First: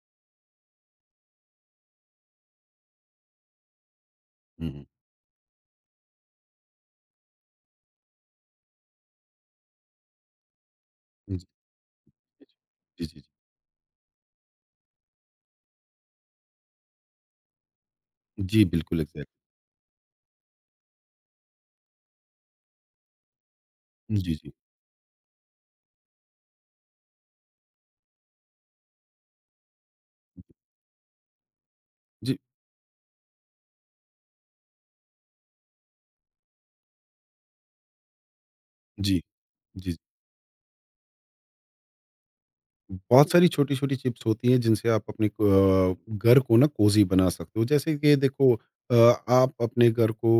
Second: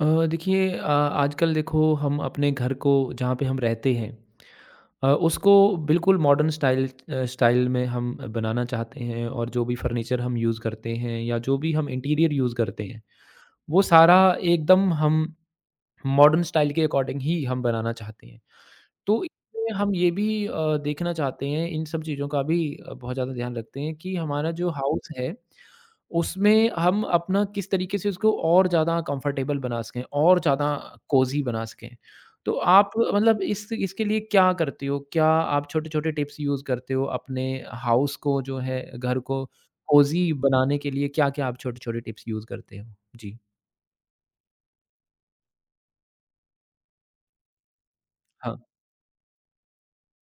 अ, देखिए आजकल देखो हम अपने घर को जहाँ पे हम रहते हैं, हुँ, हुँ। उसको बिल्कुल मॉडर्न स्टाइल में हम बनाना चाहते हैं और जो भी फर्नीचर हम यूज़ करते हैं जी, या जी, जो भी हम इंटीरियर यूज़ करते हैं, जी, जी, जी, वो सारा एकदम हम मॉडर्न स्टाइल के अकॉर्डिंग ही हम बनाना चाहते हैं। जी, बिल्कुल तो एग्ज़ैक्टली। इसमें हम ये भी देखना चाहते हैं, इन सब चीज़ों का भी बहुत ज़्यादा ध्यान रखते हैं कि जी, हमारा जी, जो हाउस है, उसमें हम अपना किस तरीके से उसको और ज़्यादा कंफर्टेबल बना सकें और ज़्यादा कोज़ी बना सकें। जी, तो आप मतलब इस इसके लिए क्या करते हो? क्या आप छोटे-छोटे टिप्स यूज़ करते हो अपने हाउस को जो है घर को जी, जी। कोज़ी बनाने के लिए क्या-क्या आप छोटे-छोटे टिप्स यूज़ करते हो? बहुत जी, सारी छोटी-छोटी चिप्स होती हैं जिनसे आप अपने को, घर को ना कोज़ी बना सकते हो। जैसे कि देखो, हाँ, अ, आप अपने घर को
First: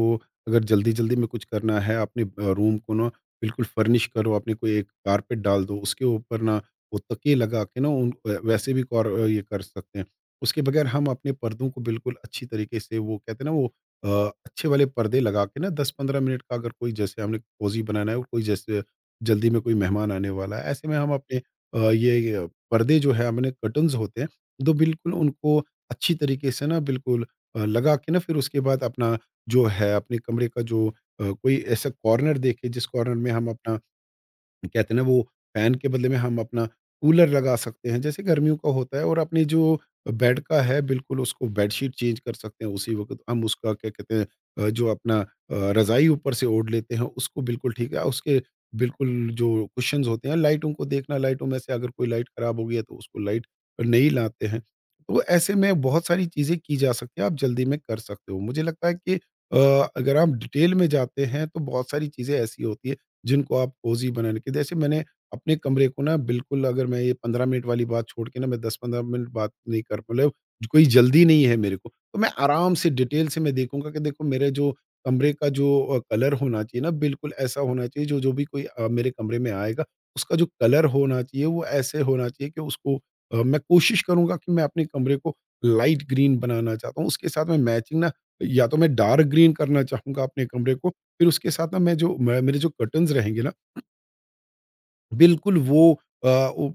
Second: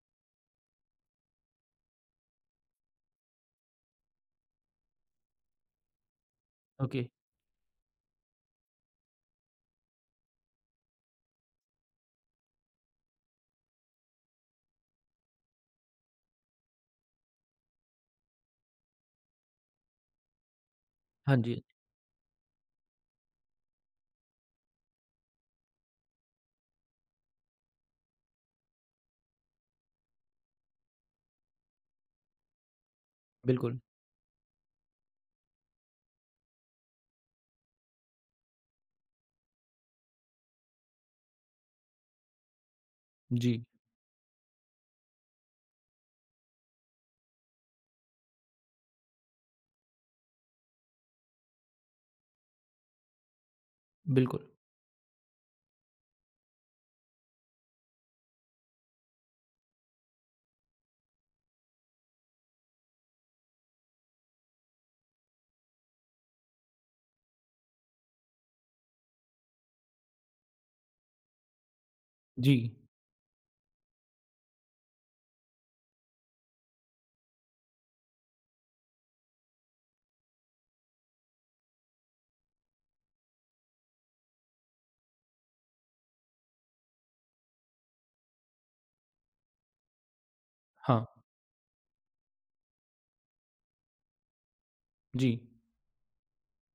अगर जल्दी-जल्दी में कुछ करना है अपने रूम को ना बिल्कुल फर्निश करो, आपने कोई एक कारपेट डाल दो, उसके ऊपर ना वो ओके। तकिए लगा के ना उन वैसे भी कौर ये कर सकते हैं। उसके बगैर हम अपने पर्दों को बिल्कुल अच्छी तरीके से वो कहते हैं ना वो अ, अच्छे वाले पर्दे लगा के ना 10-15 मिनट का अगर कोई जैसे हमने कोज़ी बनाना है और कोई जैसे जल्दी में कोई मेहमान आने वाला है, ऐसे में हम हाँ अपने जी, ये पर्दे जो है अपने कर्टन्स होते हैं, तो बिल्कुल उनको अच्छी तरीके से ना बिल्कुल लगा के ना फिर उसके बाद अपना जो है अपने कमरे का जो कोई ऐसा कॉर्नर देखें जिस कॉर्नर में हम अपना बिल्कुल। कहते हैं ना वो फैन के बदले में हम अपना कूलर लगा सकते हैं जैसे गर्मियों का होता है और अपने जो बेड का है बिल्कुल उसको बेडशीट चेंज कर सकते हैं उसी वक्त हम जी, उसका क्या कहते हैं, जो अपना रज़ाई ऊपर से ओढ़ लेते हैं उसको बिल्कुल ठीक है उसके बिल्कुल जो कुशन होते हैं, लाइटों को देखना, लाइटों में से अगर कोई लाइट ख़राब हो गई है तो उसको लाइट नहीं लाते बिल्कुल। हैं। तो ऐसे में बहुत सारी चीज़ें की जा सकती हैं, आप जल्दी में कर सकते हो। मुझे लगता है कि अगर आप डिटेल में जाते हैं तो बहुत सारी चीज़ें ऐसी होती है जिनको आप कोज़ी बनाने के जैसे मैंने अपने कमरे को ना बिल्कुल अगर मैं ये 15 मिनट वाली बात छोड़ के ना, मैं 10-15 मिनट बात नहीं कर, मतलब कोई जल्दी नहीं है मेरे को। तो मैं जी, आराम से डिटेल से मैं देखूँगा कि देखो मेरे जो कमरे का जो कलर होना चाहिए ना बिल्कुल ऐसा होना चाहिए। जो जो भी कोई मेरे कमरे में आएगा, उसका जो कलर होना चाहिए वो ऐसे होना चाहिए कि उसको मैं कोशिश करूँगा कि मैं अपने कमरे को लाइट ग्रीन बनाना चाहता हूँ। उसके साथ मैं मैचिंग ना, या तो मैं डार्क ग्रीन करना चाहूँगा अपने कमरे को। हाँ, फिर उसके साथ ना मैं जो मैं मेरे जो कर्टन्स रहेंगे ना, जी। बिल्कुल वो अ, वो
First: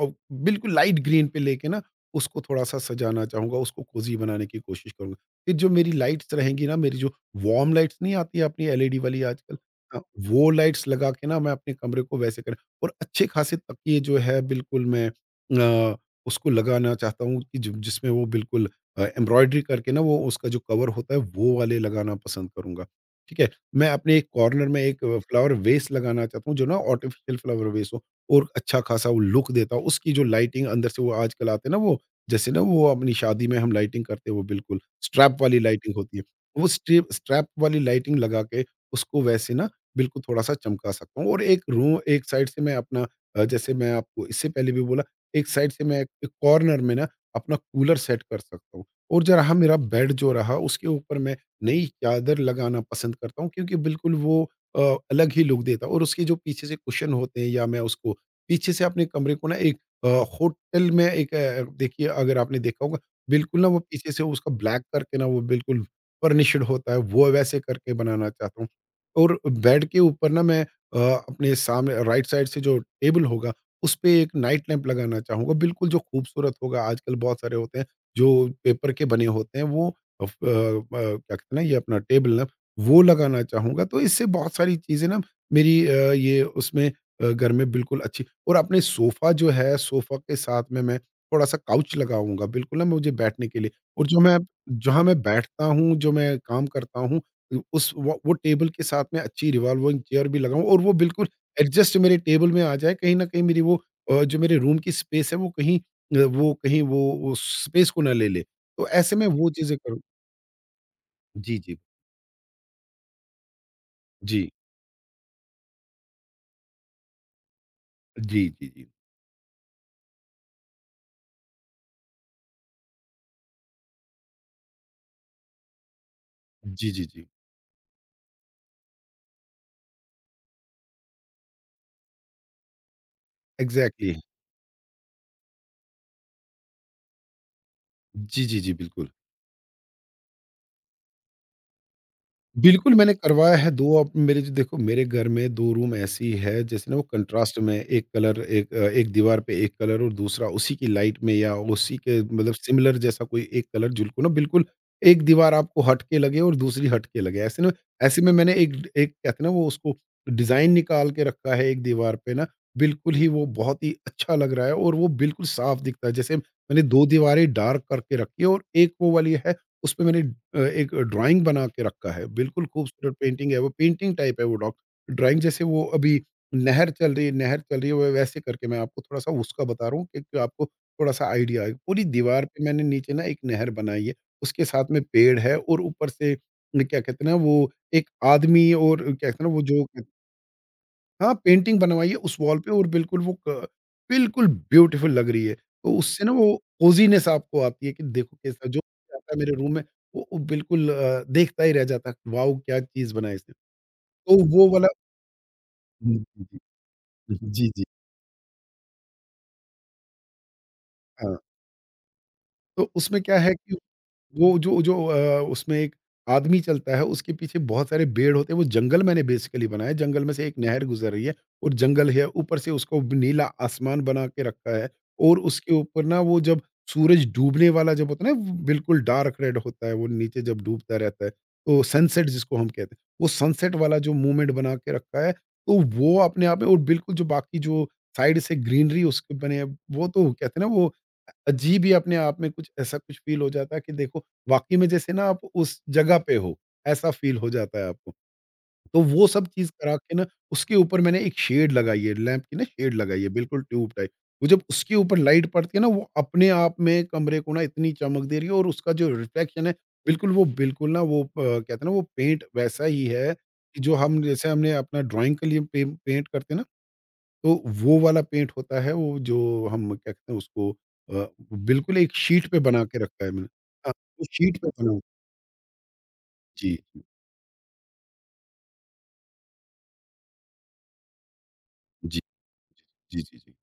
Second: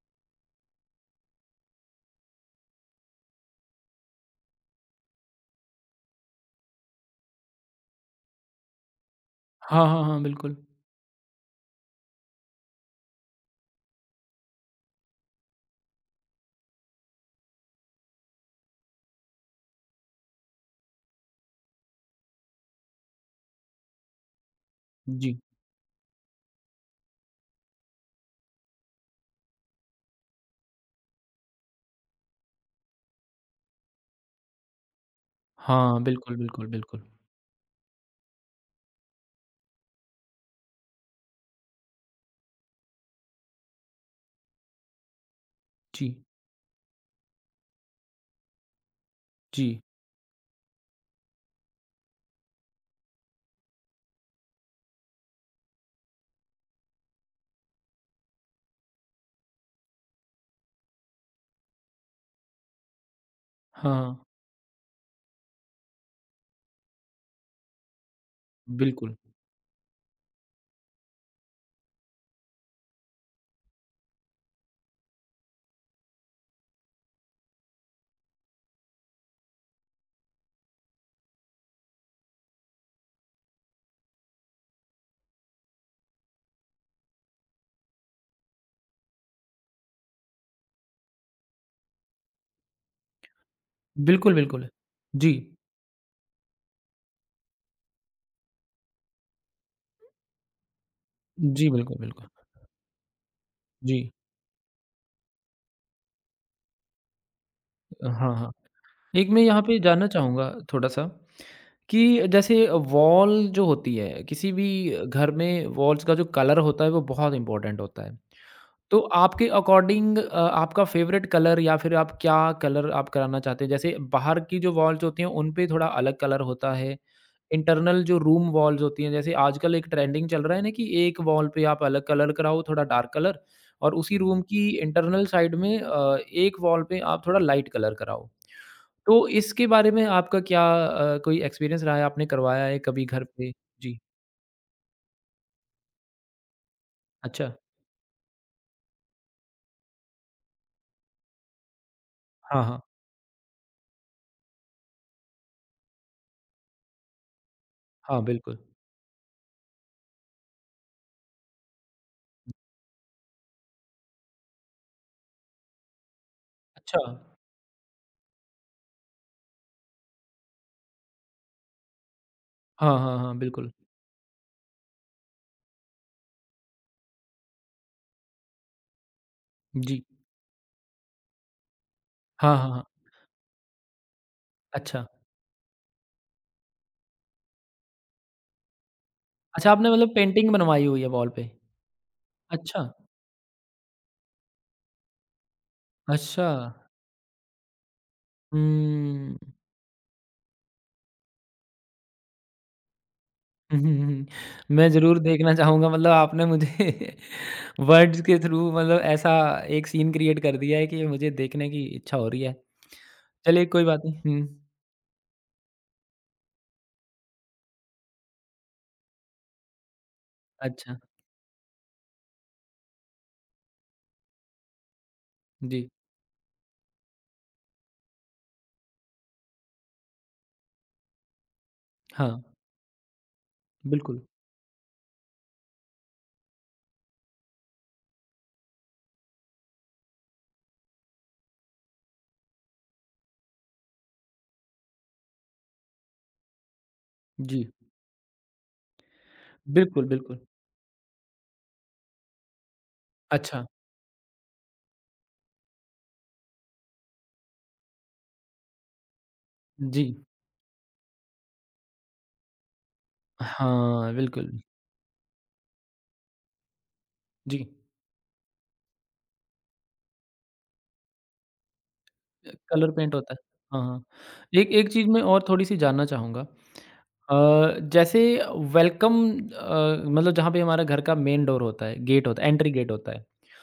और बिल्कुल लाइट ग्रीन पे लेके ना उसको थोड़ा-सा सजाना चाहूँगा, उसको कोज़ी बनाने की कोशिश करूँगा। फिर जो मेरी लाइट्स रहेंगी ना, मेरी जो वार्म लाइट्स नहीं आती है अपनी एलईडी वाली आजकल, हाँ, अ, हाँ, हाँ, वो बिल्कुल। लाइट्स लगा के ना मैं अपने कमरे को वैसे कर, और अच्छे खासे तकिए जो है बिल्कुल मैं अ, उसको लगाना चाहता हूँ कि जिम जिसमें वो बिल्कुल एम्ब्रॉयडरी करके ना वो उसका जो कवर होता है वो वाले लगाना पसंद करूँगा। ठीक है? मैं अपने एक कॉर्नर में एक जी। फ्लावर वेस लगाना चाहता हूँ जो ना आर्टिफ़िशियल फ्लावर वेस हो। और अच्छा-खासा वो लुक देता हूँ। उसकी जो लाइटिंग अंदर से वो आजकल आते हैं ना वो, जैसे ना वो अपनी शादी में हम लाइटिंग करते हैं वो बिल्कुल स्ट्रैप वाली लाइटिंग हाँ, होती है। बिल्कुल, वो बिल्कुल, बिल्कुल। स्ट्रिप स्ट्रैप वाली लाइटिंग लगा के उसको वैसे ना बिल्कुल थोड़ा-सा चमका सकता हूँ, और एक रू एक साइड से मैं अपना, जैसे मैं आपको इससे पहले भी बोला, एक साइड से मैं जी, एक कॉर्नर में ना अपना कूलर सेट कर सकता हूँ, और जो रहा जी। मेरा बेड जो रहा उसके ऊपर मैं नई चादर लगाना पसंद करता हूँ क्योंकि बिल्कुल वो अ, अलग ही लुक देता है, और उसके जो पीछे से कुशन होते हैं या मैं उसको पीछे से अपने कमरे को ना एक अ, होटल में एक, देखिए अगर आपने देखा होगा, बिल्कुल ना वो पीछे हाँ, से उसका ब्लैक करके ना वो बिल्कुल फर्निश्ड होता है, वो वैसे करके बनाना चाहता हूँ। बिल्कुल। और बेड के ऊपर ना मैं अपने सामने राइट साइड से जो टेबल होगा, उसपे एक नाइट लैंप लगाना चाहूँगा, बिल्कुल जो खूबसूरत होगा। आजकल बहुत सारे होते हैं, जो पेपर के बने होते हैं, वो ब क्या कहते हैं ना, ये अपना टेबल लैंप, वो लगाना चाहूँगा। तो इससे बहुत सारी चीज़ें ना मेरी ये उसमें घर में बिल्कुल अच्छी। और अपने सोफ़ा जो है, सोफ़ा के साथ में मैं थोड़ा-सा काउच लगाऊँगा, बिल्कुल ना मुझे बैठने के लिए। और जो बिल्कुल, मैं बिल्कुल। जहाँ मैं जी, बैठता हूँ, जो मैं काम करता हूँ, उ उस वो टेबल के साथ में अच्छी रिवॉल्विंग चेयर भी लगाऊँ और वो बिल्कुल जी, एडजस्ट बिल्कुल, मेरे बिल्कुल। टेबल में आ जाए। कहीं न कहीं मेरी वो जी। जो मेरे रूम की स्पेस है, वो कहीं वो कहीं वो स्पेस को ना ले हाँ, ले। हाँ। तो ऐसे में एक मैं वो यहाँ चीज़ें पे करूँ। जानना चाहूँगा थोड़ा-सा जी, जी। कि जैसे वॉल जो होती है, जी। किसी भी घर में वॉल्स का जो कलर होता है, वो बहुत इम्पोर्टेंट होता है। जी, जी, जी। तो आपके अकॉर्डिंग आपका फ़ेवरेट कलर या फिर आप क्या कलर आप कराना चाहते हैं? जैसे बाहर की जो वॉल्स होती हैं, उन पे थोड़ा अलग कलर होता जी, है। जी, जी। इंटरनल जो रूम वॉल्स होती हैं, जैसे आजकल एक ट्रेंडिंग चल रहा है ना कि एक वॉल पे आप अलग कलर कराओ, थोड़ा डार्क कलर, और एग्ज़ैक्टली। उसी रूम, हुँ, की इंटरनल साइड में एक वॉल पे आप थोड़ा लाइट कलर कराओ। जी, जी, जी, बिल्कुल। तो इसके बारे में आपका क्या कोई एक्सपीरियंस रहा है, आपने करवाया है बिल्कुल, कभी मैंने घर पे? करवाया है 2, जी, अब मेरे जो देखो मेरे घर में 2 रूम ऐसी है जैसे ना वो अच्छा। कंट्रास्ट में एक कलर, एक एक दीवार पे एक कलर और दूसरा उसी की लाइट में या उसी के मतलब हाँ, हाँ। सिमिलर जैसा कोई एक कलर, जिनको ना बिल्कुल एक दीवार आपको हट के लगे और दूसरी हट के लगे। ऐसे ना, ऐसे हाँ, में मैंने बिल्कुल। एक एक कहते हैं ना वो उसको डिज़ाइन निकाल के रखा है एक दीवार पे ना, बिल्कुल ही वो बहुत ही अच्छा लग रहा है और वो बिल्कुल साफ दिखता है। जैसे मैंने अच्छा। 2 दीवारें डार्क करके रखी है और एक वो वाली है, उसमें मैंने एक ड्राइंग बना के रखा है, बिल्कुल हाँ, खूबसूरत हाँ, हाँ, पेंटिंग है वो, बिल्कुल। पेंटिंग टाइप है वो डॉग ड्राइंग जैसे। वो अभी नहर चल रही है वो वैसे करके मैं आपको थोड़ा-सा उसका बता रहा जी। हूँ कि आपको थोड़ा-सा आइडिया आए। पूरी दीवार हाँ, पे हाँ, मैंने हाँ। नीचे ना एक नहर बनाई है, उसके साथ में अच्छा। पेड़ है और ऊपर से न, क्या कहते हैं ना वो, एक आदमी और क्या कहते हैं ना वो अच्छा, जो, आपने मतलब पेंटिंग बनवाई हुई है वॉल हाँ, पे? पेंटिंग बनवाइए उस वॉल पे, अच्छा। और बिल्कुल वो क बिल्कुल ब्यूटीफुल लग रही है। तो उससे ना अच्छा। वो कोज़ीनेस आपको आती है कि देखो कैसा जो आता है हुँ। मेरे रूम में, वो बिल्कुल देखता ही रह जाता है, वाओ! क्या चीज़ बनाई इसने। हुँ, हुँ, हुँ। तो वो मैं वाला। ज़रूर देखना चाहूँगा मतलब हुँ, हुँ, आपने मुझे हुँ। जी, जी। वर्ड्स के थ्रू मतलब ऐसा एक सीन क्रिएट कर दिया है कि मुझे हाँ, देखने की इच्छा हो रही है। तो उसमें क्या है चलिए कि कोई बात नहीं, हुँ, वो जो जो उसमें एक आदमी चलता है, उसके पीछे बहुत सारे पेड़ होते हैं, वो जंगल मैंने बेसिकली बनाया है, जंगल में से एक नहर अच्छा गुज़र रही है और जंगल है, ऊपर से उसको नीला आसमान बना के रखा है, और उसके जी, ऊपर ना वो जब सूरज डूबने वाला जब होता है ना, वो बिल्कुल डार्क रेड होता है, वो नीचे जब डूबता रहता है, तो सनसेट हाँ, जिसको हम कहते हैं, वो सनसेट वाला जो बिल्कुल, मूवमेंट बना के रखा है, तो वो अपने आप में और बिल्कुल जो बाकी जो साइड से ग्रीनरी उसके बने, हैं, वो तो कहते हैं ना, वो अजीब ही अपने आप में कुछ ऐसा कुछ फ़ील हो जाता है कि देखो वाक़ई में जैसे ना आप उस जगह पे हो, ऐसा फ़ील हो जी। जाता है आपको। तो वो सब चीज़ करा बिल्कुल, के ना बिल्कुल, उसके ऊपर मैंने एक शेड लगाई है, लैंप की ना शेड लगाई है, बिल्कुल अच्छा, ट्यूब टाइप। वो जब उसके ऊपर लाइट पड़ती है ना, वो अपने आप में कमरे को ना इतनी चमक दे रही है, और उसका जो रिफ्लेक्शन है, जी, बिल्कुल वो बिल्कुल ना वो कहते हैं ना वो पेंट वैसा ही है कि जो हाँ, हम जैसे बिल्कुल, हमने अपना ड्राइंग के लिए पे पेंट करते हैं ना, तो जी। वो वाला पेंट होता है वो, जो हम क्या कहते हैं उसको, अ, बिल्कुल एक शीट पे बना कलर के पेंट रखा है होता है, मैंने। हाँ, हाँ, हाँ। वो शीट पे एक एक बना। चीज़ मैं और थोड़ी-सी जानना चाहूँगा। जी, जैसे वेलकम, मतलब जहाँ पे हमारा घर का मेन डोर होता है, जी, गेट होता है, एंट्री गेट होता जी, है। जी, जी,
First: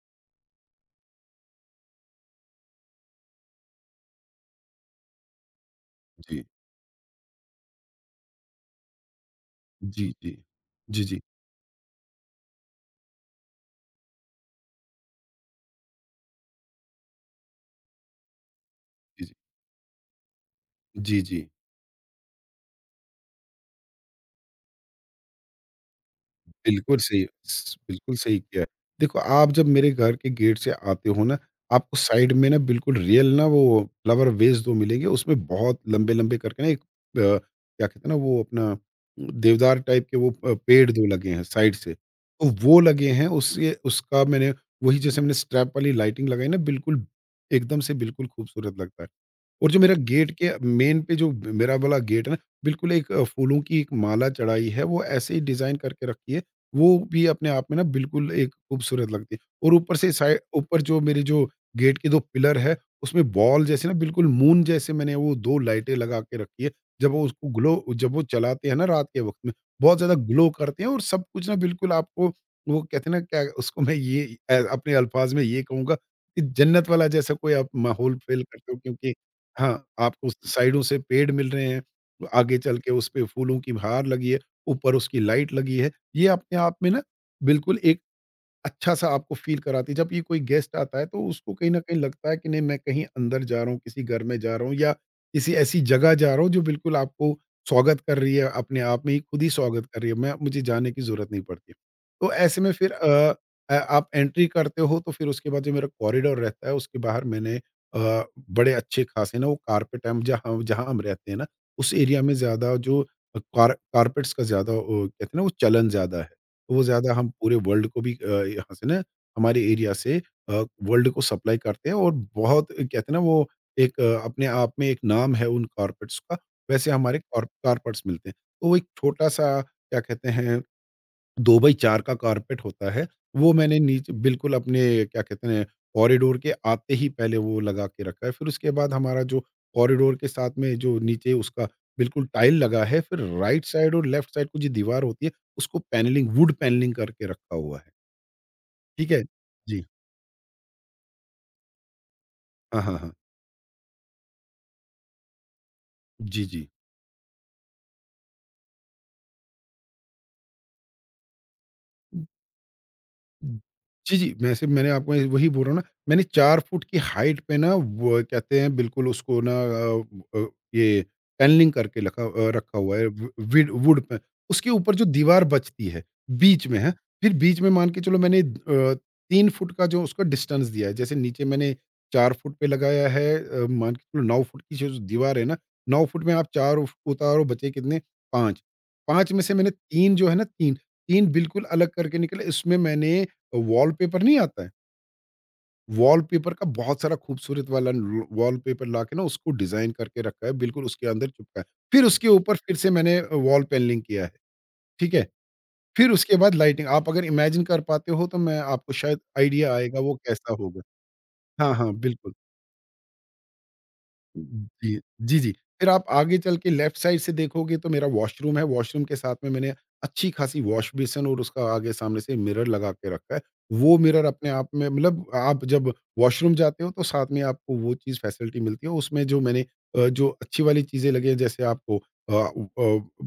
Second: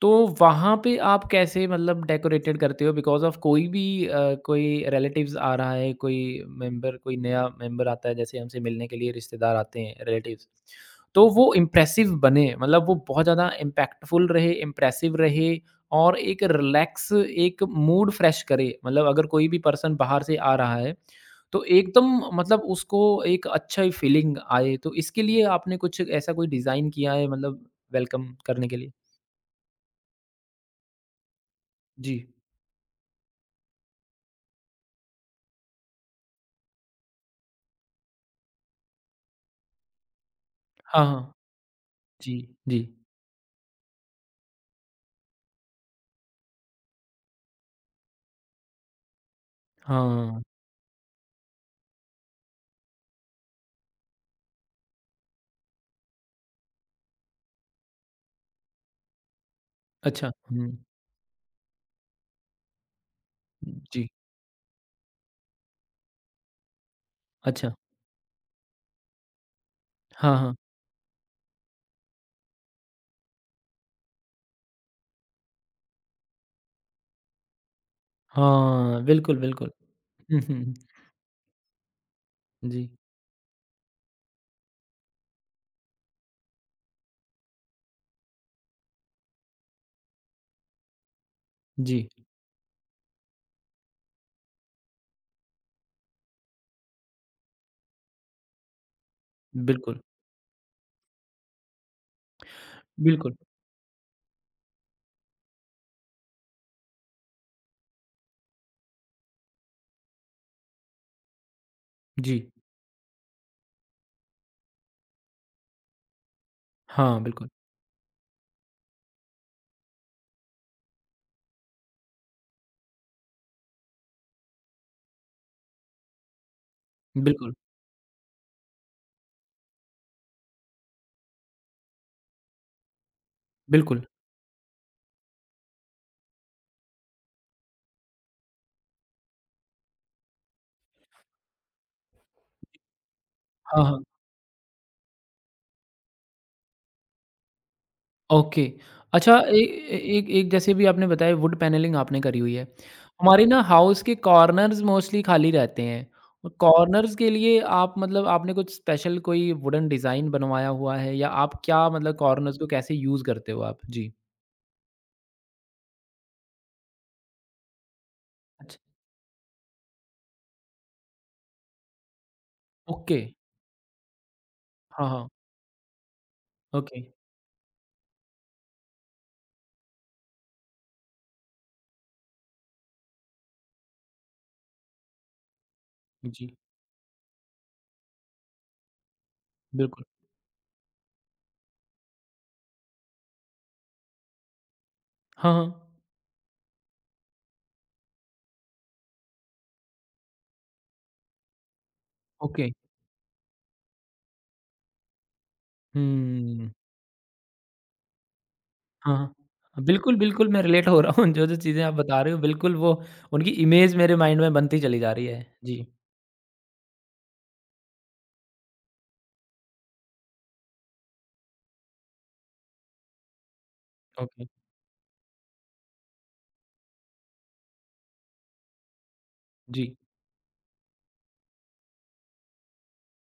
तो वहाँ पे आप कैसे मतलब डेकोरेटेड करते हो बिकॉज़ ऑफ़ कोई भी कोई रिलेटिव्स आ रहा है, कोई जी, मेंबर, कोई नया मेंबर आता है, जैसे हमसे मिलने के लिए रिश्तेदार आते हैं, जी, जी, रिलेटिव्स। जी, जी, तो वो इम्प्रेसिव बने, मतलब वो बहुत ज़्यादा इम्पैक्टफुल रहे, इम्प्रेसिव रहे और एक रिलैक्स एक मूड फ्रेश करे। मतलब अगर कोई भी पर्सन बाहर से आ रहा है, जी, जी, जी। तो एकदम मतलब उसको एक अच्छा ही फीलिंग आए। तो इसके लिए आपने कुछ ऐसा कोई डिज़ाइन किया है मतलब बिल्कुल वेलकम सही किया है। करने के लिए? देखो, आप जब मेरे घर के गेट से आते हो ना, आपको जी। साइड में ना बिल्कुल रियल ना वो फ्लावर वेस 2 मिलेंगे, उसमें बहुत लंबे-लंबे करके ना, एक क्या कहते हैं ना वो अपना देवदार टाइप के वो पेड़ हाँ, 2 लगे हाँ। हैं साइड से, जी, तो वो जी। लगे हैं, उससे उसका मैंने वही जैसे मैंने स्ट्रैप वाली लाइटिंग लगाई ना बिल्कुल एकदम से बिल्कुल खूबसूरत लगता है। और जो मेरा गेट हाँ, के मेन पे जो मेरा वाला गेट है ना, बिल्कुल एक फूलों की एक माला चढ़ाई है, वो ऐसे ही डिज़ाइन करके रखी है। वो भी अपने आप में ना बिल्कुल एक खूबसूरत लगती है। और ऊपर से अच्छा। साइ, हुँ, ऊपर जो मेरे जो गेट के 2 पिलर है, उसमें बॉल जैसे ना जी। बिल्कुल मून जैसे मैंने वो 2 लाइटें लगा के रखी है। जब वो उसको अच्छा। ग्लो जब वो चलाते हैं ना रात के वक़्त में, बहुत ज़्यादा हाँ, ग्लो हाँ। करते हैं और सब कुछ ना बिल्कुल आपको वो कहते हैं ना क्या उसको, मैं ये अपने अल्फ़ाज़ में ये कहूँगा कि जन्नत वाला जैसा कोई आप माहौल फ़ील करते हो हाँ, क्योंकि बिल्कुल, बिल्कुल। हाँ, आपको उस हुँ, हुँ। साइडों से पेड़ मिल रहे हैं, आगे चल जी, के उसपे फूलों की बहार लगी है, ऊपर उसकी लाइट लगी है। ये अपने आप में ना बिल्कुल एक अच्छा-सा आपको फ़ील कराती है। जब ये कोई गेस्ट आता है, तो उसको कहीं न कहीं जी। लगता है कि नहीं मैं कहीं अंदर जा रहा हूँ, किसी घर में जा रहा हूँ या किसी ऐसी जगह जा रहा हूँ जो बिल्कुल आपको स्वागत कर रही है, अपने आप में ही खुद ही स्वागत कर बिल्कुल, रही है, मैं मुझे जाने की ज़रूरत नहीं पड़ती। तो ऐसे में फिर बिल्कुल। आप एंट्री करते हो तो फिर उसके बाद जो मेरा कॉरिडोर रहता है उसके बाहर मैंने बड़े अच्छे-खासे ना वो कारपेट हम जहाँ जहाँ हम रहते हैं ना, उस एरिया में जी। ज़्यादा जो कारपेट्स का ज़्यादा कहते हैं ना वो चलन ज़्यादा है। तो वो ज़्यादा हाँ, हम बिल्कुल, पूरे वर्ल्ड को भी यहाँ से ना हमारे एरिया से अ, वर्ल्ड को सप्लाई करते हैं और बहुत कहते हैं ना वो एक अपने आप में एक नाम है उन कारपेट्स का। वैसे हमारे कार बिल्कुल, कारपेट्स मिलते हैं। तो वो एक छोटा-सा क्या कहते हैं 2 बाई 4 का कारपेट होता है, वो मैंने बिल्कुल। नीचे बिल्कुल अपने क्या कहते हैं कॉरिडोर के आते ही पहले वो लगा के रखा है। फिर उसके बाद हमारा जो कॉरिडोर के साथ में जो नीचे उसका बिल्कुल टाइल लगा है, फिर राइट हाँ, साइड हाँ। और लेफ्ट साइड को जो दीवार होती है, उसको पैनलिंग वुड पैनलिंग करके रखा हुआ है। ओके। ठीक है? अच्छा, ए जी। ए एक एक जैसे भी आपने बताया वुड पैनलिंग आपने करी हुई है। हाँ, हाँ, हाँ। हमारे ना हाउस के कॉर्नर्स मोस्टली खाली रहते हैं। जी, और जी। कॉर्नर्स के लिए आप मतलब आपने कुछ स्पेशल कोई वुडन डिज़ाइन बनवाया हुआ है या आप क्या मतलब कॉर्नर्स को कैसे यूज़ करते हो आप? जी। जी, जी। वैसे मैंने आपको वही बोल रहा हूँ ना, मैंने 4 फुट की हाइट पे ना वो कहते हैं अच्छा, बिल्कुल उसको ना ये पैनलिंग करके रखा हुआ है ओके। व विड वुड पे। उसके ऊपर जो हाँ, हाँ, दीवार बचती है, बीच में है, ओके। फिर बीच में मान के चलो मैंने 3 फुट का जो उसका डिस्टेंस दिया है। जैसे नीचे मैंने 4 फुट पे लगाया है मान के चलो 9 फुट की जो दीवार है ना, 9 फुट में आप जी, 4 उफ उतारो बचे कितने 5। 5 में से मैंने बिल्कुल। 3 जो है ना 3, 3 बिल्कुल अलग करके निकले इसमें मैंने वॉलपेपर नहीं आता है, हाँ, हाँ, वॉलपेपर का बहुत सारा खूबसूरत वाला ल वॉलपेपर लाके ना उसको डिज़ाइन करके रखा है, बिल्कुल उसके अंदर चिपका है। फिर उसके ऊपर ओके। फिर से मैंने वॉल पेनलिंग किया है, ठीक है? फिर उसके बाद हुँ, लाइटिंग आप अगर इमेजिन कर पाते हो तो मैं आपको हाँ, शायद हाँ। आइडिया हाँ, आएगा वो बिल्कुल, बिल्कुल, कैसा मैं होगा। रिलेट हो रहा हूँ। जो-जो हाँ, चीज़ें हाँ, आप बता रहे बिल्कुल। हो, बिल्कुल वो उनकी इमेज मेरे माइंड में बनती जी, चली जा रही जी, है। जी। जी, फिर आप आगे चल के लेफ्ट साइड से देखोगे तो मेरा वॉशरूम है, वॉशरूम के साथ में मैंने अच्छी खासी वॉश बेसिन और उसका आगे सामने से मिरर लगा के रखा है। वो मिरर ओके, अपने आप में मतलब आप जब वॉशरूम जाते हो तो साथ में आपको वो चीज़ फैसिलिटी मिलती है। उसमें जो मैंने जी, जो अच्छी वाली चीज़ें लगी हैं जैसे आपको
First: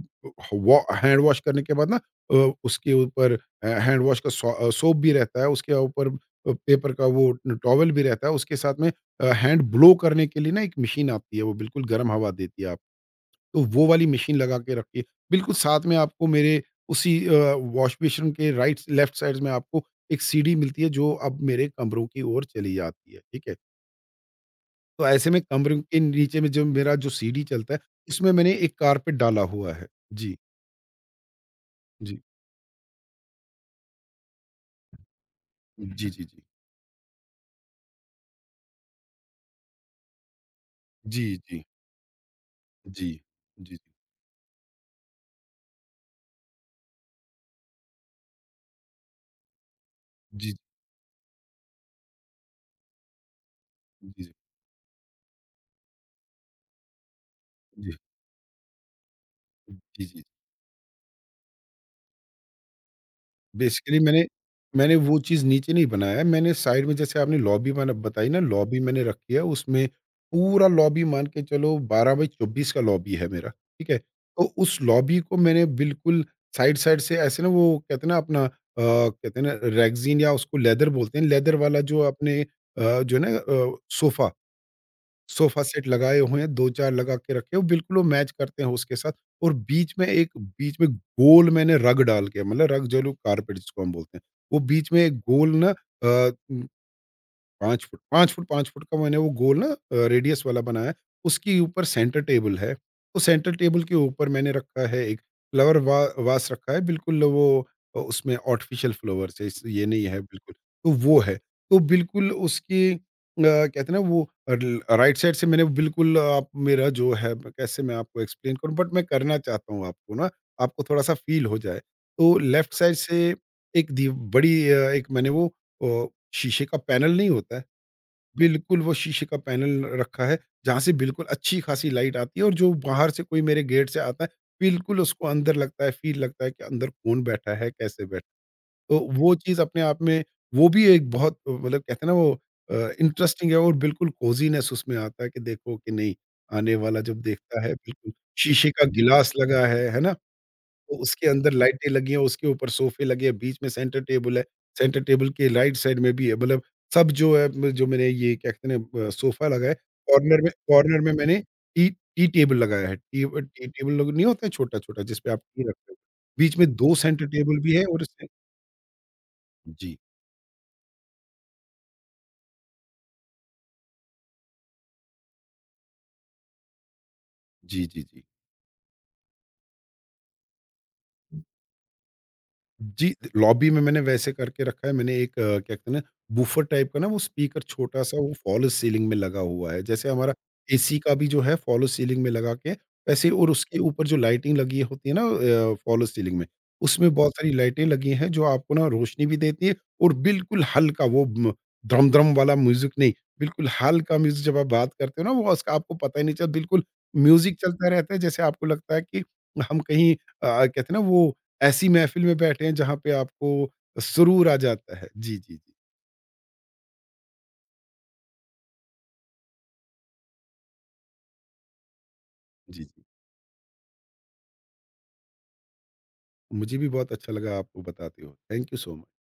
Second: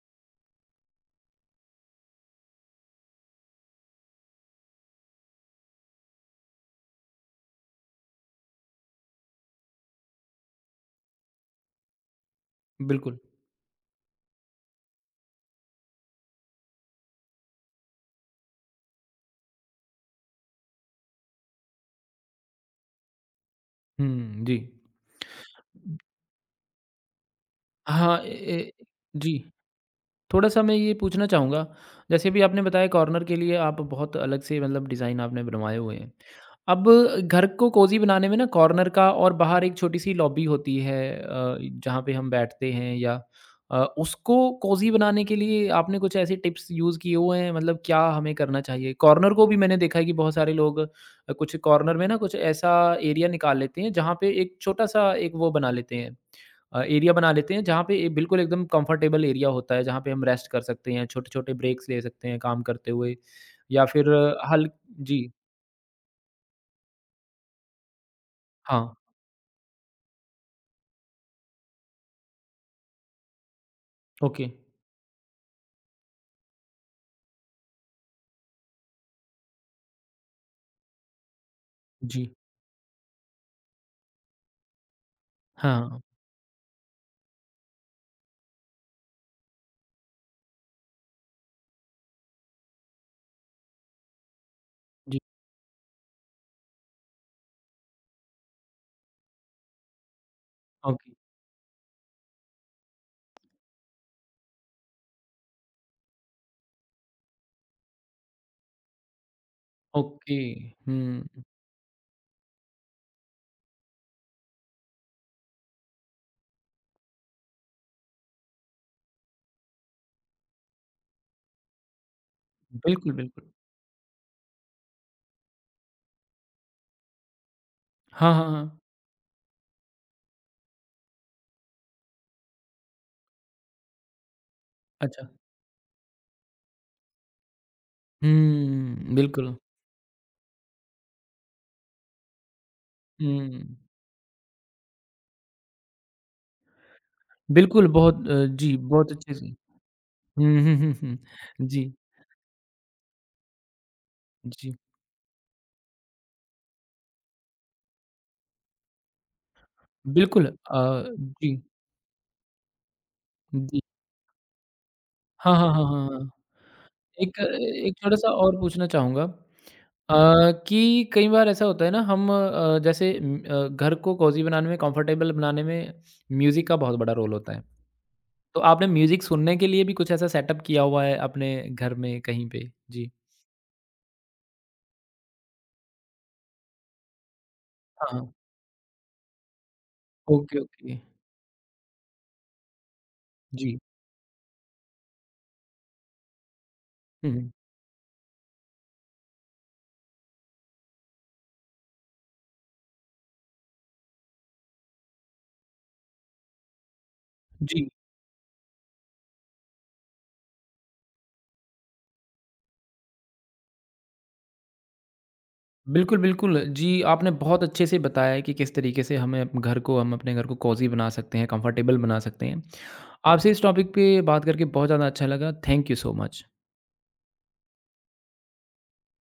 व हैंड वॉश करने के बाद ना उसके ऊपर हैंड वॉश का सोप भी रहता है, उसके ऊपर पेपर का वो टॉवल भी रहता है, उसके साथ में हैंड ब्लो करने के लिए ना एक मशीन आती है, वो बिल्कुल गर्म हवा देती है आप बिल्कुल। तो वो वाली मशीन लगा के रखिए। बिल्कुल साथ में आपको मेरे उसी वॉश बेसिन के राइट लेफ्ट साइड में आपको एक सीढ़ी मिलती है, जो अब मेरे कमरों की ओर चली जाती है, ठीक है? हुँ, जी। तो ऐसे में कमरों के नीचे में जो मेरा जो सीढ़ी चलता है, हाँ, ए उसमें मैंने ए एक कारपेट डाला जी। हुआ है। जी, थोड़ा-सा मैं ये पूछना चाहूँगा, जी। जैसे अभी आपने बताया कॉर्नर के लिए आप बहुत अलग से मतलब डिज़ाइन आपने बनवाए हुए जी, हैं। जी, जी। अब घर को कोज़ी बनाने में ना कॉर्नर का और बाहर एक छोटी-सी लॉबी होती है, जी, जी। जहाँ पे हम बैठते हैं जी। या जी, जी। उसको कोज़ी बनाने के लिए आपने कुछ ऐसे टिप्स यूज़ किए हुए हैं मतलब क्या हमें करना चाहिए? कॉर्नर को भी मैंने देखा है कि बहुत सारे लोग कुछ कॉर्नर में ना कुछ ऐसा एरिया निकाल लेते हैं जी, जहाँ पे जी, एक छोटा-सा एक वो बना लेते हैं। एरिया बना लेते हैं जहाँ जी। पे ए, बिल्कुल एकदम कंफर्टेबल एरिया जी, होता है जहाँ जी, पे जी। जी हम रेस्ट कर सकते हैं छोटे-छोटे ब्रेक्स ले सकते हैं काम करते हुए या बेसिकली फिर मैंने अ, हल मैंने वो जी, चीज़ नीचे नहीं बनाया है, मैंने साइड में जैसे आपने लॉबी मैंने बताई ना, लॉबी हाँ, मैंने रखी है, उसमें पूरा लॉबी मान के चलो 12 बाई 24 का लॉबी है मेरा, ठीक है? तो ओके, उस लॉबी को मैंने बिल्कुल साइड-साइड से ऐसे ना वो कहते हैं ना अपना कहते हैं ना रैगज़ीन या उसको लेदर बोलते हैं, लेदर वाला जो जी, अपने जो है ना सोफ़ा सोफा सेट हाँ, लगाए हुए हैं, 2-4 लगा के रखे हो, बिल्कुल वो मैच करते हैं उसके साथ और बीच में गोल मैंने रग डाल के मतलब रग जो लोग कारपेट जिसको हम बोलते हैं, वो बीच में एक जी, गोल ना अ, 5 फुट का मैंने वो गोल ना रेडियस वाला बनाया, ओके, उसके ऊपर सेंटर टेबल है, तो सेंटर टेबल के ऊपर मैंने रखा है एक फ्लावर वा वास रखा है, बिल्कुल वो उसमें आर्टिफ़िशियल फ्लावर्स है, इस ये नहीं है ओके, बिल्कुल, तो वो हुँ, है। तो बिल्कुल उसकी कहते हैं ना वो अल राइट साइड से मैंने बिल्कुल आप मेरा जो है मैं आपको एक्सप्लेन करूँ बट मैं करना चाहता हूँ आपको ना, आपको थोड़ा-सा फ़ील हो जाए। तो लेफ्ट साइड बिल्कुल, से बिल्कुल। एक दी बड़ी एक मैंने वो ओ, शीशे का पैनल नहीं होता है, हाँ, हाँ, हाँ, बिल्कुल वो शीशे का पैनल रखा है, जहाँ से बिल्कुल अच्छी खासी लाइट आती है और जो बाहर से कोई मेरे गेट से आता है, बिल्कुल उसको अच्छा, अंदर लगता है, फ़ील लगता है कि अंदर कौन बैठा है, कैसे बैठ तो हुँ, वो बिल्कुल, चीज़ अपने आप में वो भी एक बहुत मतलब कहते हैं ना वो अ, इंटरेस्टिंग है हुँ, और बिल्कुल कोज़ीनेस उसमें आता है कि देखो कि नहीं, आने वाला जब देखता है बिल्कुल बिल्कुल बहुत शीशे जी, का बहुत गिलास अच्छे से लगा है ना? हुँ, हुँ, हुँ, तो हुँ, उसके अंदर जी, लाइटें लगी हैं, उसके ऊपर सोफे लगे हैं, बीच में सेंटर टेबल है। जी, सेंटर टेबल के राइट साइड में भी है मतलब सब जो है म जो मैंने ये क्या कहते हैं ना सोफा लगाया है, बिल्कुल कॉर्नर में मैंने जी, टी टी टेबल लगाया है। T G. टेबल लोग नहीं होता है छोटा-छोटा जिस पे आप हाँ, टी हाँ, हाँ, रखते हो। हाँ, हाँ। बीच में 2 सेंटर एक टेबल भी है एक और इसमें छोटा-सा और पूछना चाहूँगा जी। कि कई बार ऐसा होता है ना हम जैसे घर को कोज़ी बनाने में, कंफर्टेबल बनाने में म्यूज़िक का बहुत बड़ा रोल होता है। जी, जी, जी। तो आपने म्यूज़िक सुनने के लिए भी कुछ ऐसा सेटअप किया हुआ है अपने घर में कहीं पे? जी। जी, लॉबी में मैंने वैसे करके रखा है। मैंने एक क्या कहते हैं ना, बूफर टाइप का ना वो स्पीकर हाँ, छोटा-सा हाँ। वो फॉल्स सीलिंग में लगा हुआ है। जैसे हमारा ओके, एसी ओके। का भी जो है फॉल्स सीलिंग में लगा के वैसे और जी। उसके ऊपर जो लाइटिंग लगी होती है ना फॉल्स सीलिंग में, उसमें बहुत हुँ, सारी हुँ। लाइटें लगी हैं जो आपको ना रोशनी भी देती है और बिल्कुल हल्का वो म ड्रम-ड्रम वाला म्यूज़िक नहीं, बिल्कुल हल्का म्यूज़िक जब आप बात करते हो ना वो उसका आपको पता ही नहीं चलता बिल्कुल म्यूज़िक चलता जी। रहता है जैसे आपको लगता है कि हम कहीं कहते हैं ना वो ऐसी महफ़िल में बैठे हैं जहाँ पे आपको सुरूर आ जाता है। जी, जी, जी। बिल्कुल, बिल्कुल। जी, आपने बहुत अच्छे से बताया है कि किस तरीके से हमें अप घर को हम अपने घर को कोज़ी बना सकते हैं, कंफर्टेबल बना सकते हैं। जी, जी। आपसे इस टॉपिक पे बात करके बहुत ज़्यादा अच्छा लगा। Thank you so much. मुझे भी बहुत अच्छा लगा आपको बताते हुए। Thank you so much.